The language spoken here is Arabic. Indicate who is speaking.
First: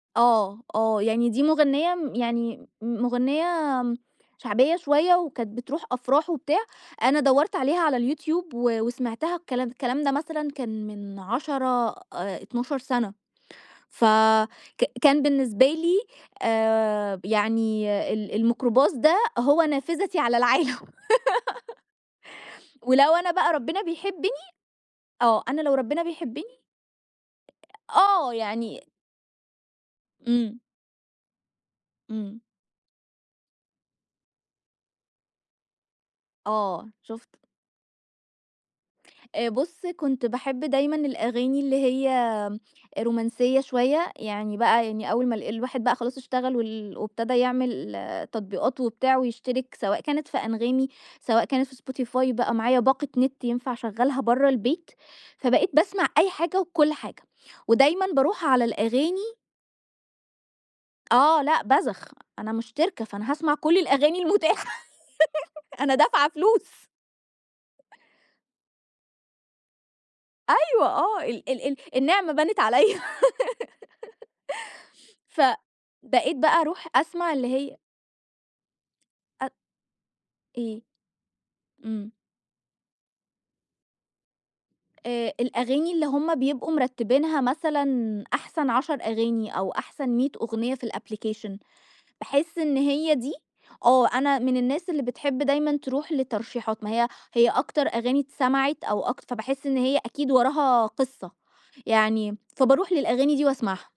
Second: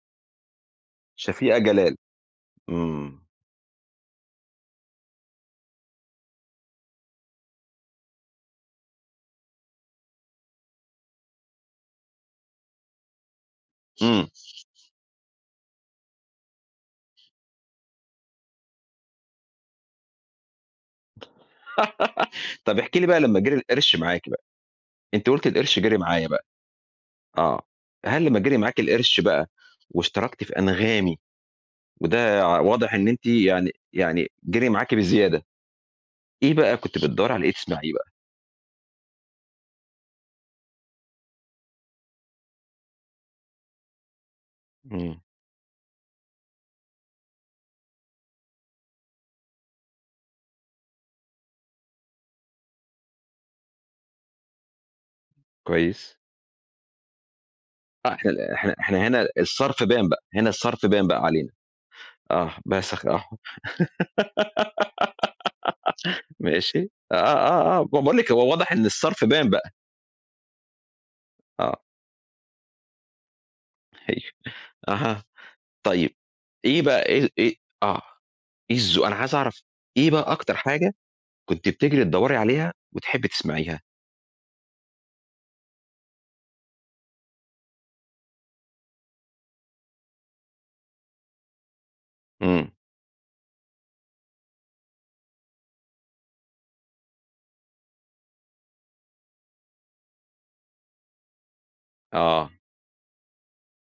Speaker 1: آه، آه. يعني دي
Speaker 2: شفيقة
Speaker 1: مُغنيّة
Speaker 2: جلال.
Speaker 1: م يعني مُ
Speaker 2: إمم.
Speaker 1: مغنيّة شعبية شوية وكانت بتروح أفراح وبتاع، أنا دورت عليها على الYouTube و وسمعتها، الكلام الكلام ده مثلًا كان من 10 آآ، 12 سنة
Speaker 2: إمم.
Speaker 1: فك كان بالنسبة لي آآ، يعني ال الميكروباص ده هو نافذتي على العالم.
Speaker 2: طب، احكِ لي
Speaker 1: ولو
Speaker 2: بقى
Speaker 1: أنا
Speaker 2: لمّا
Speaker 1: بقى
Speaker 2: جري
Speaker 1: ربنا
Speaker 2: القرش
Speaker 1: بيحبني
Speaker 2: معاكِ بقى، أنتِ
Speaker 1: آه،
Speaker 2: قُلتِ
Speaker 1: أنا لو
Speaker 2: القرش جري
Speaker 1: ربنا
Speaker 2: معايا
Speaker 1: بيحبني
Speaker 2: بقى. آه، هل
Speaker 1: آه،
Speaker 2: لمّا جري
Speaker 1: يعني
Speaker 2: معاكِ القرش بقى واشتركتِ في
Speaker 1: إمم.
Speaker 2: أنغامي
Speaker 1: إمم.
Speaker 2: وده واضح إن أنتِ يعني يعني جري معاكِ بزيادة، إيه بقى
Speaker 1: آه،
Speaker 2: كنتِ بتدوري
Speaker 1: شُفت.
Speaker 2: على إيه تسمعيه بقى؟
Speaker 1: آآ، بُص، كنت باحب دايمًا الأغاني اللي هي رومانسية شوية، يعني بقى يعني
Speaker 2: إمم.
Speaker 1: أول ما ال الواحد بقى خلاص اشتغل وال وابتدى يعمل تطبيقات وبتاع ويشترك، سواء كانت في أنغامي، سواء كانت في Spotify، بقى معايا باقة نت ينفع أشغلها برّا البيت، فبقيت باسمع
Speaker 2: كويس.
Speaker 1: أي حاجة وكل حاجة ودايمًا
Speaker 2: لا،
Speaker 1: بارُوح
Speaker 2: إحنا
Speaker 1: على
Speaker 2: إحنا إحنا هنا
Speaker 1: الأغاني
Speaker 2: الصَرف بان بقى، هنا الصَرف بان بقى
Speaker 1: آه،
Speaker 2: علينا.
Speaker 1: لأ، بذخ. أنا
Speaker 2: آه،
Speaker 1: مشتركة،
Speaker 2: بذخ آه.
Speaker 1: فأنا هاسمع كل الأغاني المتاحة أنا دافعة فلوس.
Speaker 2: ماشي. آه آه آه، ب باقول لِك هو واضح إن الصَرف بان بقى.
Speaker 1: أيوه، آه، ال ال ال
Speaker 2: آه.
Speaker 1: النعمة بانت عليّا.
Speaker 2: آيوه. أها. طيب،
Speaker 1: فبقيت بقى
Speaker 2: إيه
Speaker 1: أروح
Speaker 2: بقى إيه
Speaker 1: أسمع اللي
Speaker 2: إيه
Speaker 1: هي
Speaker 2: آه، إيه الز أنا عايز
Speaker 1: أ
Speaker 2: أعرف إيه بقى أكتر
Speaker 1: إيه؟
Speaker 2: حاجة كنتِ بتجري
Speaker 1: إمم.
Speaker 2: تدوري عليها وتحبّي تسمعيها؟
Speaker 1: آآ، الأغاني اللي هٌم بيبقوا مرتبينها مثلًا أحسن 10 أغاني أو أحسن 100 أغنية في الapplication باحس
Speaker 2: إمم.
Speaker 1: إن هي دي آه، أنا من الناس اللي بتحب دايمًا ترُوح لترشيحات. ما هي هي أكتر أغاني اتسمعت أو أكتر فباحس إن هي أكيد وراها قصة، يعني
Speaker 2: آه.
Speaker 1: فبارُوح للأغاني دي وأسمعها.